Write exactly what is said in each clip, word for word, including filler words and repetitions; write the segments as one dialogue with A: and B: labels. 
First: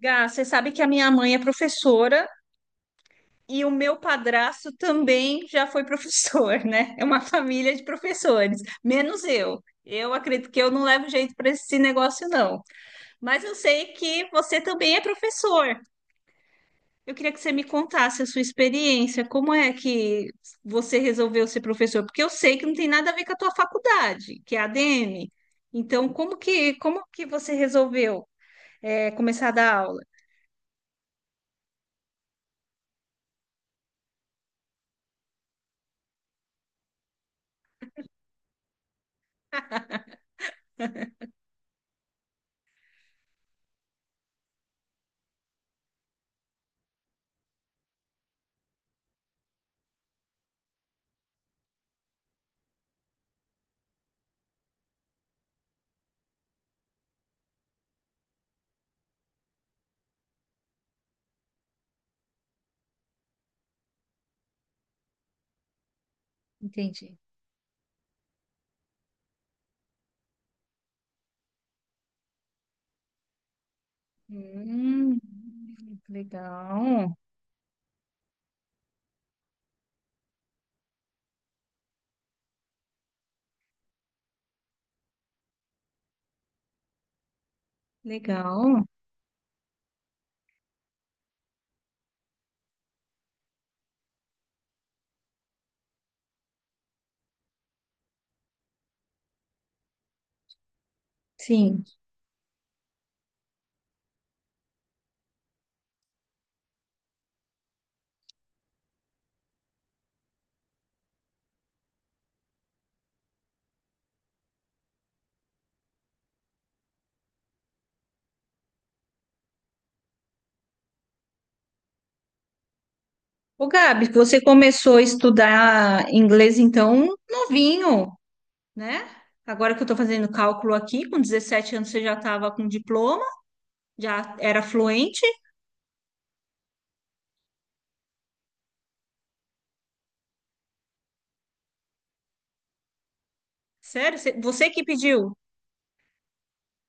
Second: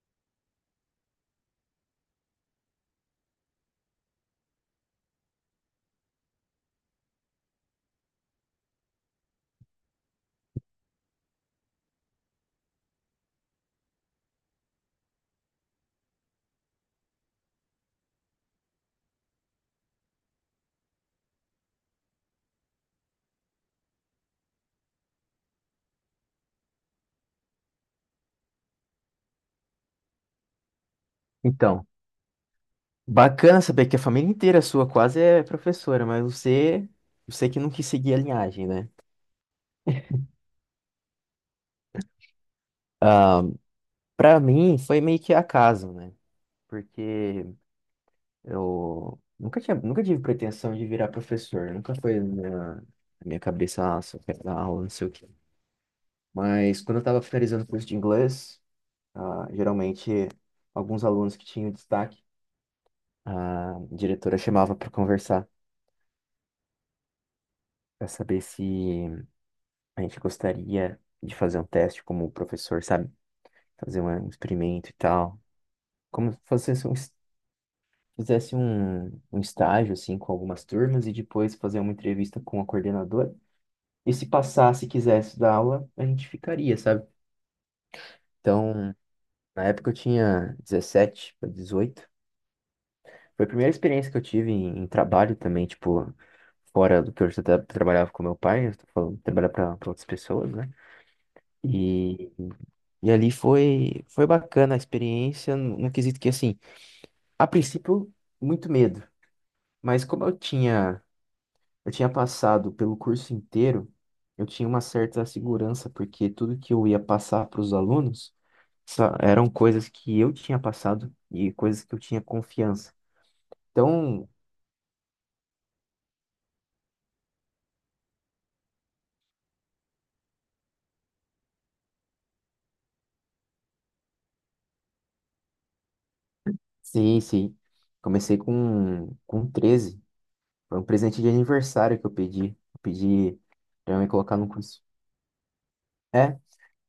A: Gá, você sabe que a minha mãe é professora e o meu padrasto também já foi professor, né? É uma família de professores, menos eu. Eu acredito que eu não levo jeito para esse negócio, não. Mas eu sei que você também é professor. Eu queria que você me contasse a sua experiência, como é que você resolveu ser professor? Porque eu sei que não tem nada a ver com a tua faculdade, que é a ADM. Então, como que, como que você resolveu, eh, começar a dar aula?
B: Então, bacana saber que a família inteira sua quase é professora, mas você, você que não quis seguir a linhagem, né? Ah, para mim foi meio que acaso, né? Porque eu nunca tinha, nunca tive pretensão de virar professor, nunca foi na minha, na minha cabeça, nossa, eu quero dar aula, não sei o quê. Mas quando eu estava finalizando o curso de inglês, ah, geralmente alguns alunos que tinham destaque, a diretora chamava para conversar,
A: Entendi.
B: para saber se a gente gostaria de fazer um teste como o professor, sabe? Fazer um um experimento e
A: Hum,
B: tal. Como se fosse um es-
A: legal,
B: fizesse um, um estágio, assim, com algumas turmas e depois fazer uma entrevista com a coordenadora. E se passasse e quisesse dar aula, a gente ficaria, sabe?
A: legal.
B: Então, na época eu tinha dezessete para dezoito. Foi a primeira experiência que eu tive em, em trabalho também, tipo, fora do que eu já tra- trabalhava com meu pai. Eu tô falando, trabalhar para outras pessoas, né?
A: Sim.
B: E, e ali foi, foi bacana a experiência, no, no quesito que, assim, a princípio, muito medo. Mas como eu tinha, eu tinha passado pelo curso inteiro, eu tinha uma certa segurança, porque tudo que eu ia passar para os alunos sa- eram coisas que eu tinha passado e coisas que eu tinha confiança.
A: Ô, Gabi,
B: Então,
A: você começou a estudar inglês, então, novinho, né? Agora que eu estou fazendo cálculo aqui, com dezessete anos você já estava com diploma, já era fluente?
B: sim, sim. Comecei com, com treze. Foi um presente de aniversário que eu pedi. Eu pedi para me
A: Sério?
B: colocar
A: Você
B: no
A: você
B: curso.
A: que pediu?
B: É,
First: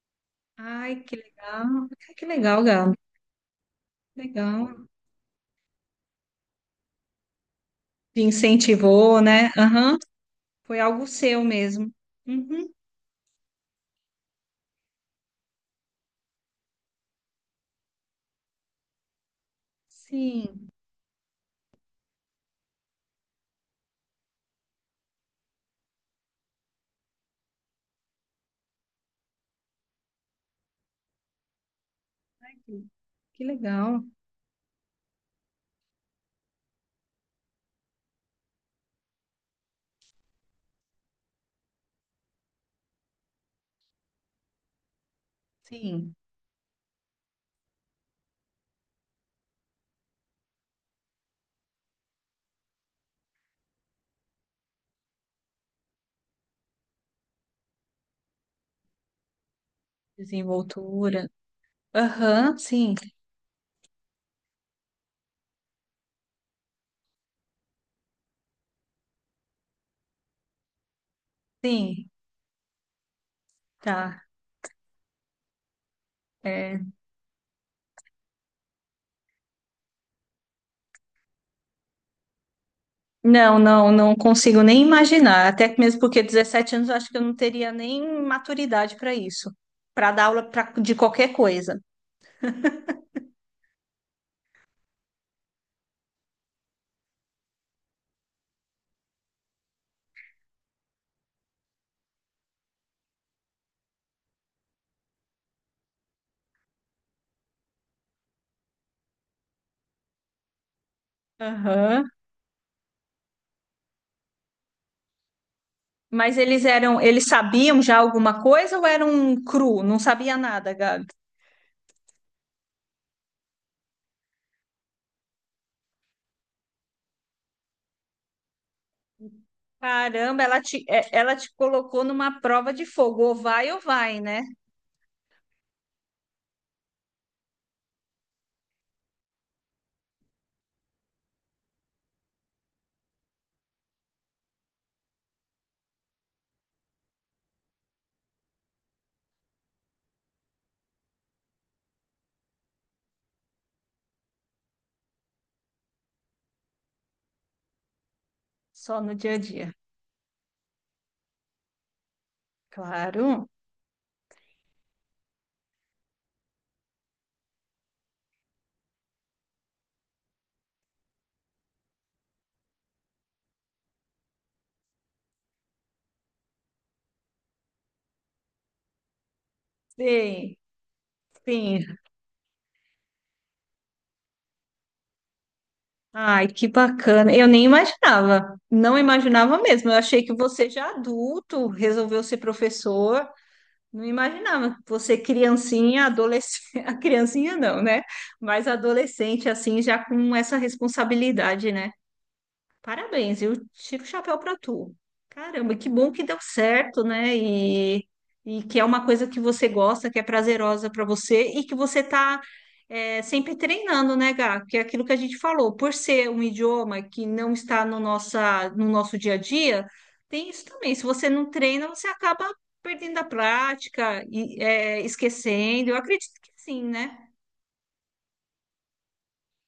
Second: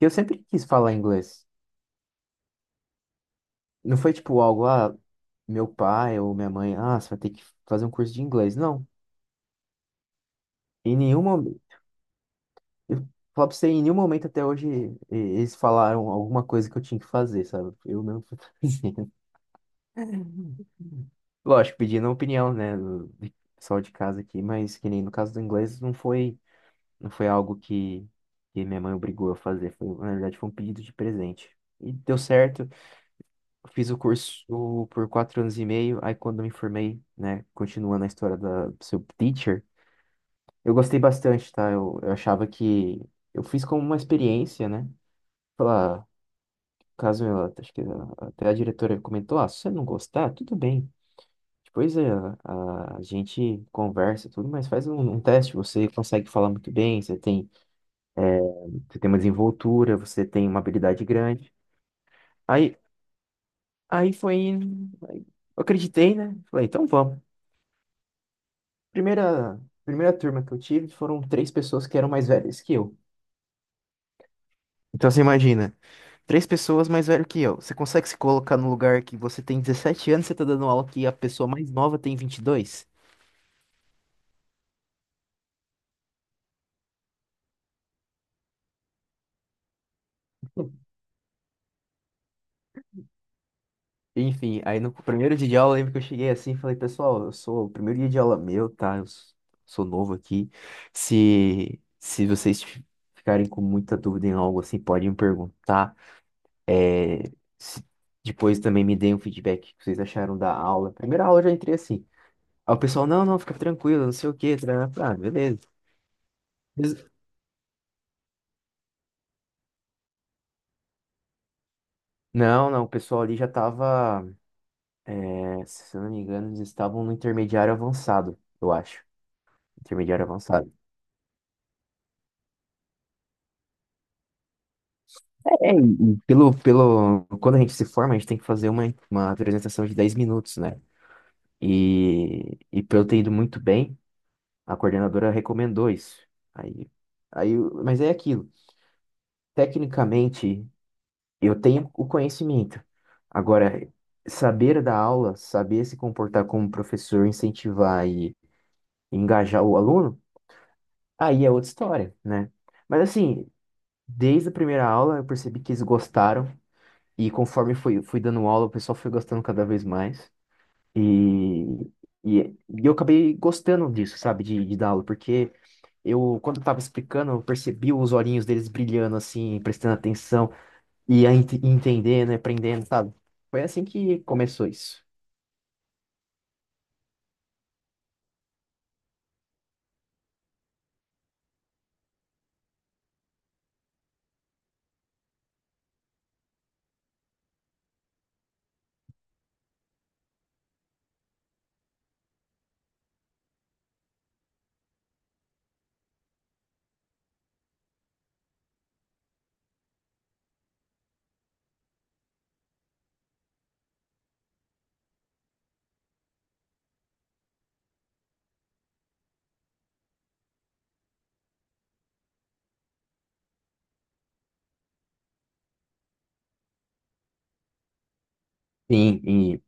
B: eu sempre quis falar
A: Ai, que
B: inglês.
A: legal. Ai, que legal, Gabi.
B: Não foi tipo algo,
A: Legal.
B: ah, meu pai ou minha mãe, ah, você vai ter que fazer um curso
A: Te
B: de inglês. Não.
A: incentivou, né? Aham. Foi
B: Em
A: algo
B: nenhum
A: seu
B: momento.
A: mesmo. Uhum.
B: Eu falo pra você, em nenhum momento até hoje e- eles falaram alguma coisa que eu tinha que fazer, sabe? Eu mesmo fui fazendo.
A: Sim.
B: Lógico, pedindo a opinião, né, do do pessoal de casa aqui, mas que nem no caso do inglês, não foi, não foi algo que, que minha mãe obrigou a fazer. Foi, na verdade, foi um pedido de presente. E deu certo.
A: Que
B: Fiz o
A: legal.
B: curso por quatro anos e meio, aí quando eu me formei, né, continuando a história da do seu teacher, eu gostei bastante, tá? Eu, eu achava que eu fiz como uma experiência, né? Falar, "Ah,
A: Sim.
B: caso eu, acho que ah, até a diretora comentou, ah, se você não gostar, tudo bem. Depois é, a, a gente conversa tudo, mas faz um, um teste, você consegue falar muito bem, você tem, você tem uma desenvoltura, você tem uma habilidade
A: Desenvoltura.
B: grande.
A: Aham,
B: Aí,
A: sim,
B: aí foi, Aí eu acreditei, né? Falei, então vamos. Primeira, primeira turma que eu tive foram três pessoas que eram
A: sim,
B: mais velhas que eu.
A: tá.
B: Então você imagina, três
A: É.
B: pessoas mais velho que eu. Você consegue se colocar no lugar que você tem dezessete anos, e você tá dando aula que a pessoa mais nova tem vinte e dois.
A: Não, não, não consigo nem imaginar. Até que mesmo porque dezessete anos eu acho que eu não teria nem maturidade para isso, para dar aula pra, de qualquer coisa.
B: Enfim, aí no primeiro dia de aula, eu lembro que eu cheguei assim e falei, pessoal, eu sou o primeiro dia de aula meu, tá? Eu s- sou novo aqui. Se, se vocês fi- ficarem com muita dúvida em algo assim, podem me perguntar. É, Se- Depois também me deem um feedback que vocês acharam da aula. Primeira aula eu já entrei assim.
A: Aham.
B: Aí o pessoal, não, não, fica tranquilo, não sei o quê, tarará. Ah, beleza.
A: Mas eles eram,
B: Eles-
A: eles sabiam já alguma coisa ou eram cru? Não sabia nada, Gabi.
B: Não, não, o pessoal ali já tava, é, se eu não me engano, eles estavam no intermediário avançado, eu acho. Intermediário
A: Caramba, ela
B: avançado.
A: te, é- ela te colocou numa prova de fogo, ou vai ou vai, né?
B: É, e pelo, pelo, quando a gente se forma, a gente tem que fazer uma, uma apresentação de dez minutos, né? E, e pelo ter ido muito bem, a coordenadora recomendou isso. Aí, aí, mas é aquilo. Tecnicamente, eu tenho o conhecimento. Agora, saber dar aula, saber se comportar como professor, incentivar e
A: Só no dia a
B: engajar
A: dia.
B: o aluno, aí é outra história, né? Mas assim,
A: Claro.
B: desde a primeira aula eu percebi que eles gostaram e conforme fui, fui dando aula, o pessoal foi gostando cada vez mais. E, e, e eu acabei gostando disso, sabe, de, de dar aula, porque eu, quando eu tava explicando, eu percebi os olhinhos deles brilhando assim, prestando atenção.
A: Sim,
B: E a ent-
A: sim.
B: entendendo, e aprendendo, sabe? Foi assim que começou isso.
A: Ai, que bacana. Eu nem imaginava. Não imaginava mesmo. Eu achei que você já adulto resolveu ser professor. Não imaginava. Você criancinha, adolescente, a criancinha não, né? Mas adolescente assim já com essa responsabilidade, né? Parabéns, eu tiro o chapéu para tu. Caramba, que bom que deu certo, né? E, e que é uma coisa que você gosta, que é prazerosa para você e que você tá é, sempre treinando, né, Gá? Que é aquilo que a gente falou, por ser um idioma que não está no nossa, no nosso dia a dia, tem isso também. Se você não treina, você acaba perdendo a prática e é, esquecendo. Eu acredito que sim, né?
B: Sim, e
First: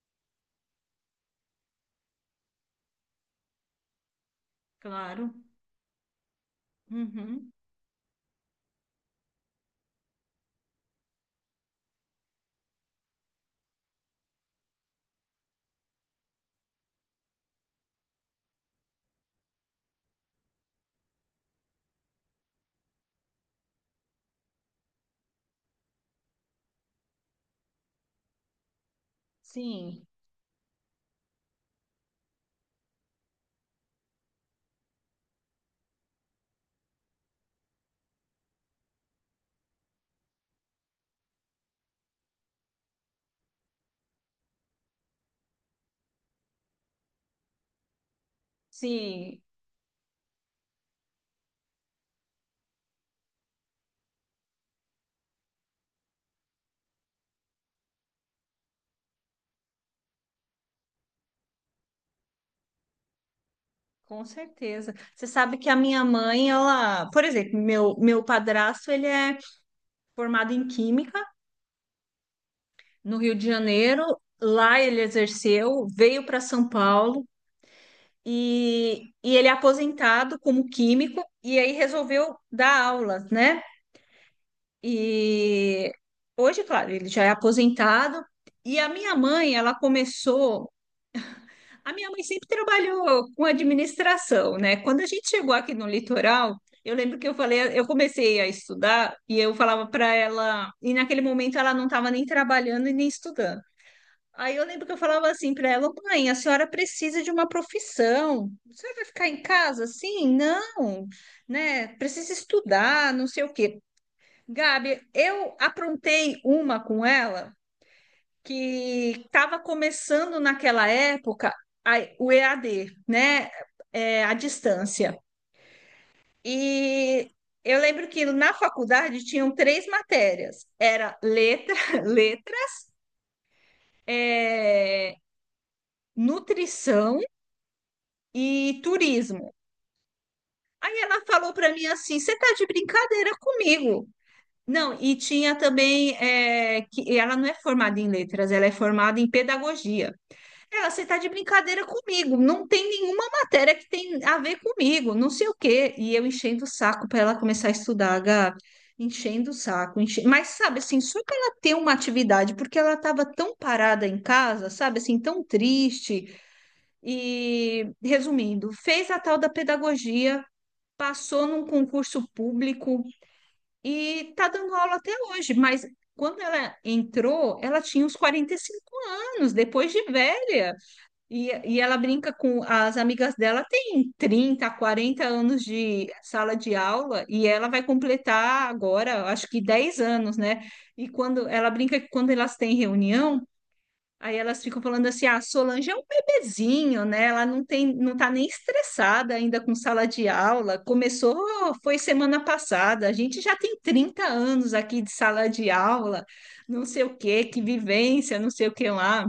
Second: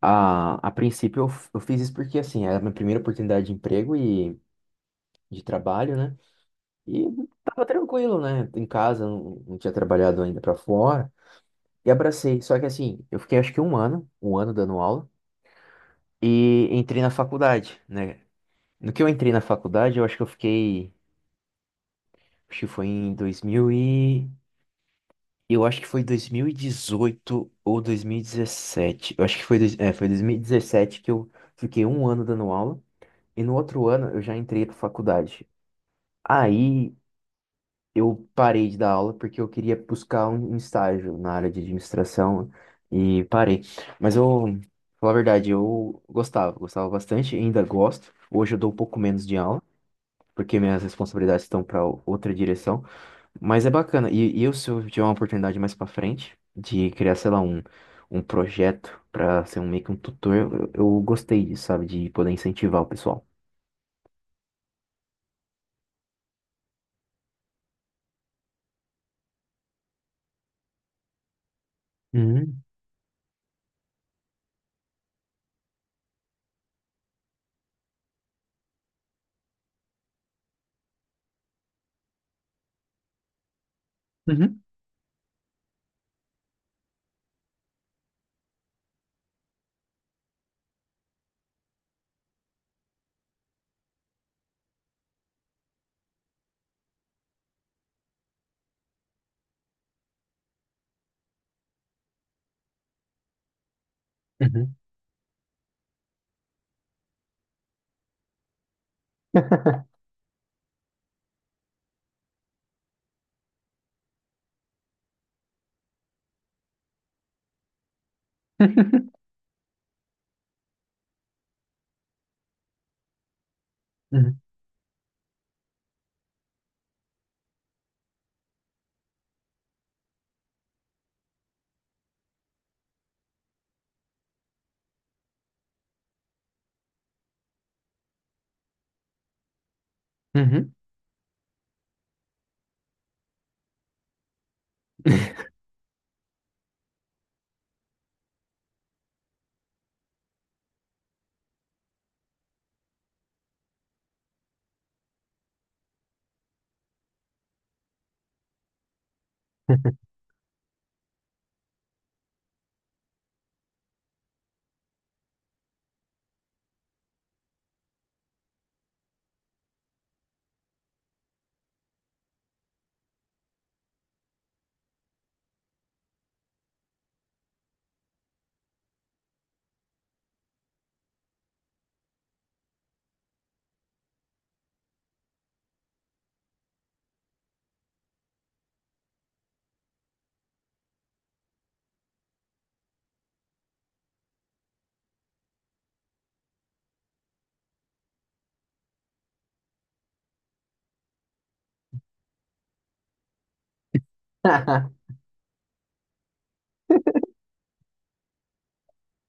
B: a, a princípio eu, f- eu fiz isso porque, assim, era a minha primeira oportunidade de emprego e
A: Claro.
B: de trabalho, né? E
A: Uhum.
B: tava tranquilo, né? Em casa, não, não tinha trabalhado ainda pra fora. E abracei. Só que, assim, eu fiquei acho que um ano, um ano dando aula e entrei na faculdade, né? No que eu entrei na faculdade, eu acho que eu fiquei, acho que foi em dois mil e... Eu acho que foi dois mil e dezoito ou dois mil e dezessete. Eu acho que foi, dois- é,
A: Sim,
B: foi dois mil e dezessete que eu fiquei um ano dando aula. E no outro ano eu já entrei pra faculdade. Aí eu parei de dar aula porque eu queria buscar um um estágio na área de administração e parei. Mas eu, falar a verdade, eu gostava, gostava bastante, ainda gosto. Hoje eu dou um pouco menos de
A: sim.
B: aula porque minhas responsabilidades estão para outra direção. Mas é bacana. E, e eu, se eu tiver uma oportunidade mais pra frente de criar, sei lá, um, um projeto pra ser um, meio que um tutor, eu, eu gostei disso, sabe? De poder incentivar o pessoal.
A: Com certeza. Você sabe que a minha mãe, ela, por exemplo, meu, meu padrasto, ele é formado em Química
B: Uhum,
A: no Rio de Janeiro. Lá ele exerceu, veio para São Paulo e, e ele é aposentado como químico e aí resolveu dar aulas, né?
B: uhum,
A: E hoje, claro, ele já é aposentado. E a minha mãe, ela começou. A minha mãe sempre trabalhou com administração, né? Quando a gente chegou aqui no litoral, eu lembro que eu falei, eu comecei a estudar e eu falava para ela, e naquele momento ela não estava nem trabalhando e nem estudando. Aí eu
B: uhum.
A: lembro que eu falava assim para ela: mãe, a senhora precisa de uma profissão. A senhora vai ficar em casa assim? Não, né? Precisa estudar, não sei o quê. Gabi, eu aprontei uma com ela que estava começando naquela época a- o E A D, né? É, a
B: Uhum,
A: distância. E eu lembro que na faculdade tinham três matérias: era letra, letra, é, nutrição e turismo.
B: uhum.
A: Aí ela falou para mim assim: você tá de brincadeira comigo? Não, e tinha também é, que ela não é formada em letras, ela é formada em pedagogia. É, você tá de brincadeira comigo. Não tem nenhuma matéria que tem a ver comigo, não sei o quê. E eu enchendo o saco para ela começar a estudar, Gabi. Enchendo o saco. enche- Mas, sabe, assim, só para ela ter uma atividade, porque ela estava tão parada em casa, sabe, assim, tão triste. E, resumindo, fez a tal da pedagogia, passou num concurso público e tá dando aula até hoje. Mas quando ela entrou, ela tinha uns quarenta e cinco anos, depois de velha. E, e ela brinca com as amigas dela, tem trinta quarenta anos de sala de aula, e ela vai completar agora, acho que dez anos, né? E quando ela brinca que quando elas têm reunião, aí elas ficam falando assim: ah, a Solange é um bebezinho, né? Ela não tem, não tá nem estressada ainda com sala de aula. Começou, foi semana passada, a gente já tem trinta anos aqui de sala de aula, não sei o quê, que vivência, não sei o que lá.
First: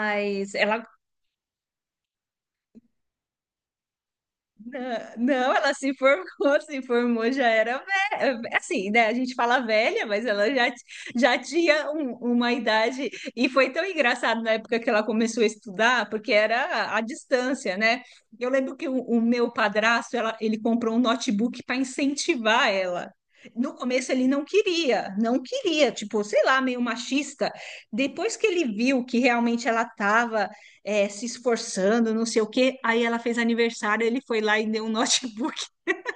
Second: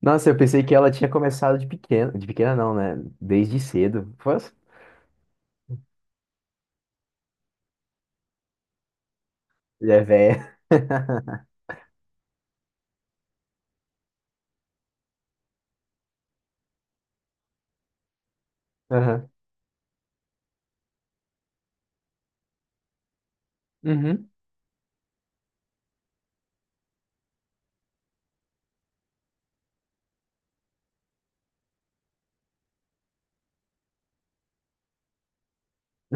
B: Nossa, eu pensei que
A: ela.
B: ela tinha começado de pequena. De pequena não, né? Desde cedo. Pô,
A: Não, não, ela se formou, se formou, já era velha. Assim, né? A gente fala
B: já é
A: velha, mas ela
B: velha.
A: já, já tinha um- uma idade. E foi tão engraçado na época que ela começou a estudar, porque era à distância, né? Eu lembro que o, o
B: Aham.
A: meu padrasto, ela, ele comprou um notebook para incentivar ela. No começo ele
B: Uhum,
A: não queria, não queria, tipo, sei lá, meio machista. Depois que ele viu que realmente ela estava é, se esforçando, não sei o quê. Aí ela fez aniversário, ele foi lá e deu um notebook,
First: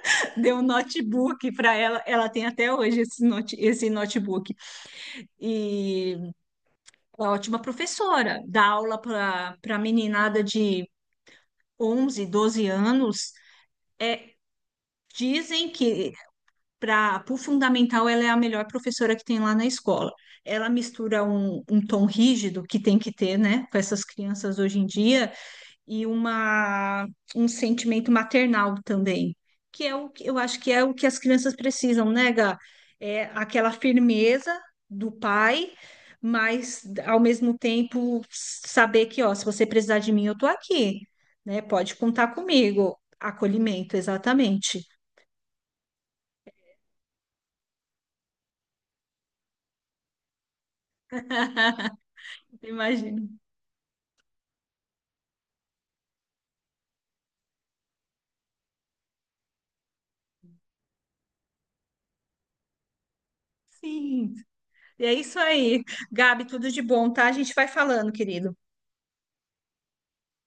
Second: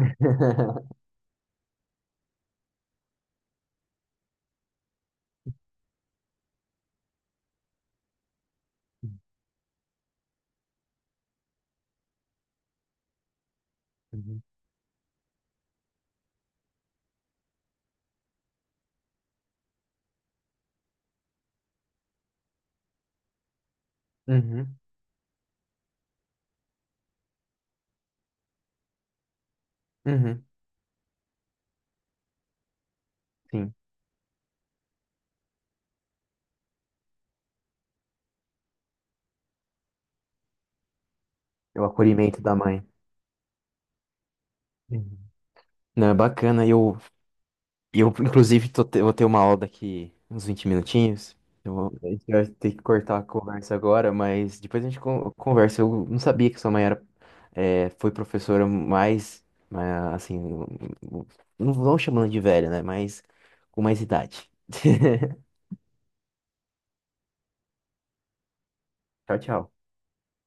A: deu um notebook para ela. Ela tem até hoje esse, note, esse notebook. E ela é ótima professora, dá aula para para meninada de onze, doze anos.
B: uhum,
A: Dizem que para o fundamental ela é a melhor professora que tem lá na escola. Ela mistura um, um tom rígido que tem que ter, né, com essas crianças
B: uhum,
A: hoje em dia, e uma, um sentimento maternal também, que é o que eu
B: uhum.
A: acho que é o que as crianças precisam, né, Gá? É aquela
B: Sim.
A: firmeza do pai, mas ao mesmo tempo saber que, ó, se você precisar de mim, eu tô aqui, né?
B: É o
A: Pode contar
B: acolhimento da mãe.
A: comigo. Acolhimento, exatamente.
B: Não, é bacana. Eu, eu inclusive, tô te- vou ter uma aula daqui uns vinte minutinhos. Eu vou, a gente vai ter que cortar
A: Imagino.
B: a conversa agora, mas depois a gente con- conversa. Eu não sabia que sua mãe era, é, foi professora mais, mas, assim, não vão chamando de velha, né? Mas com mais
A: Sim,
B: idade.
A: é isso aí. Gabi, tudo de bom, tá? A gente vai falando, querido.
B: Tchau, tchau.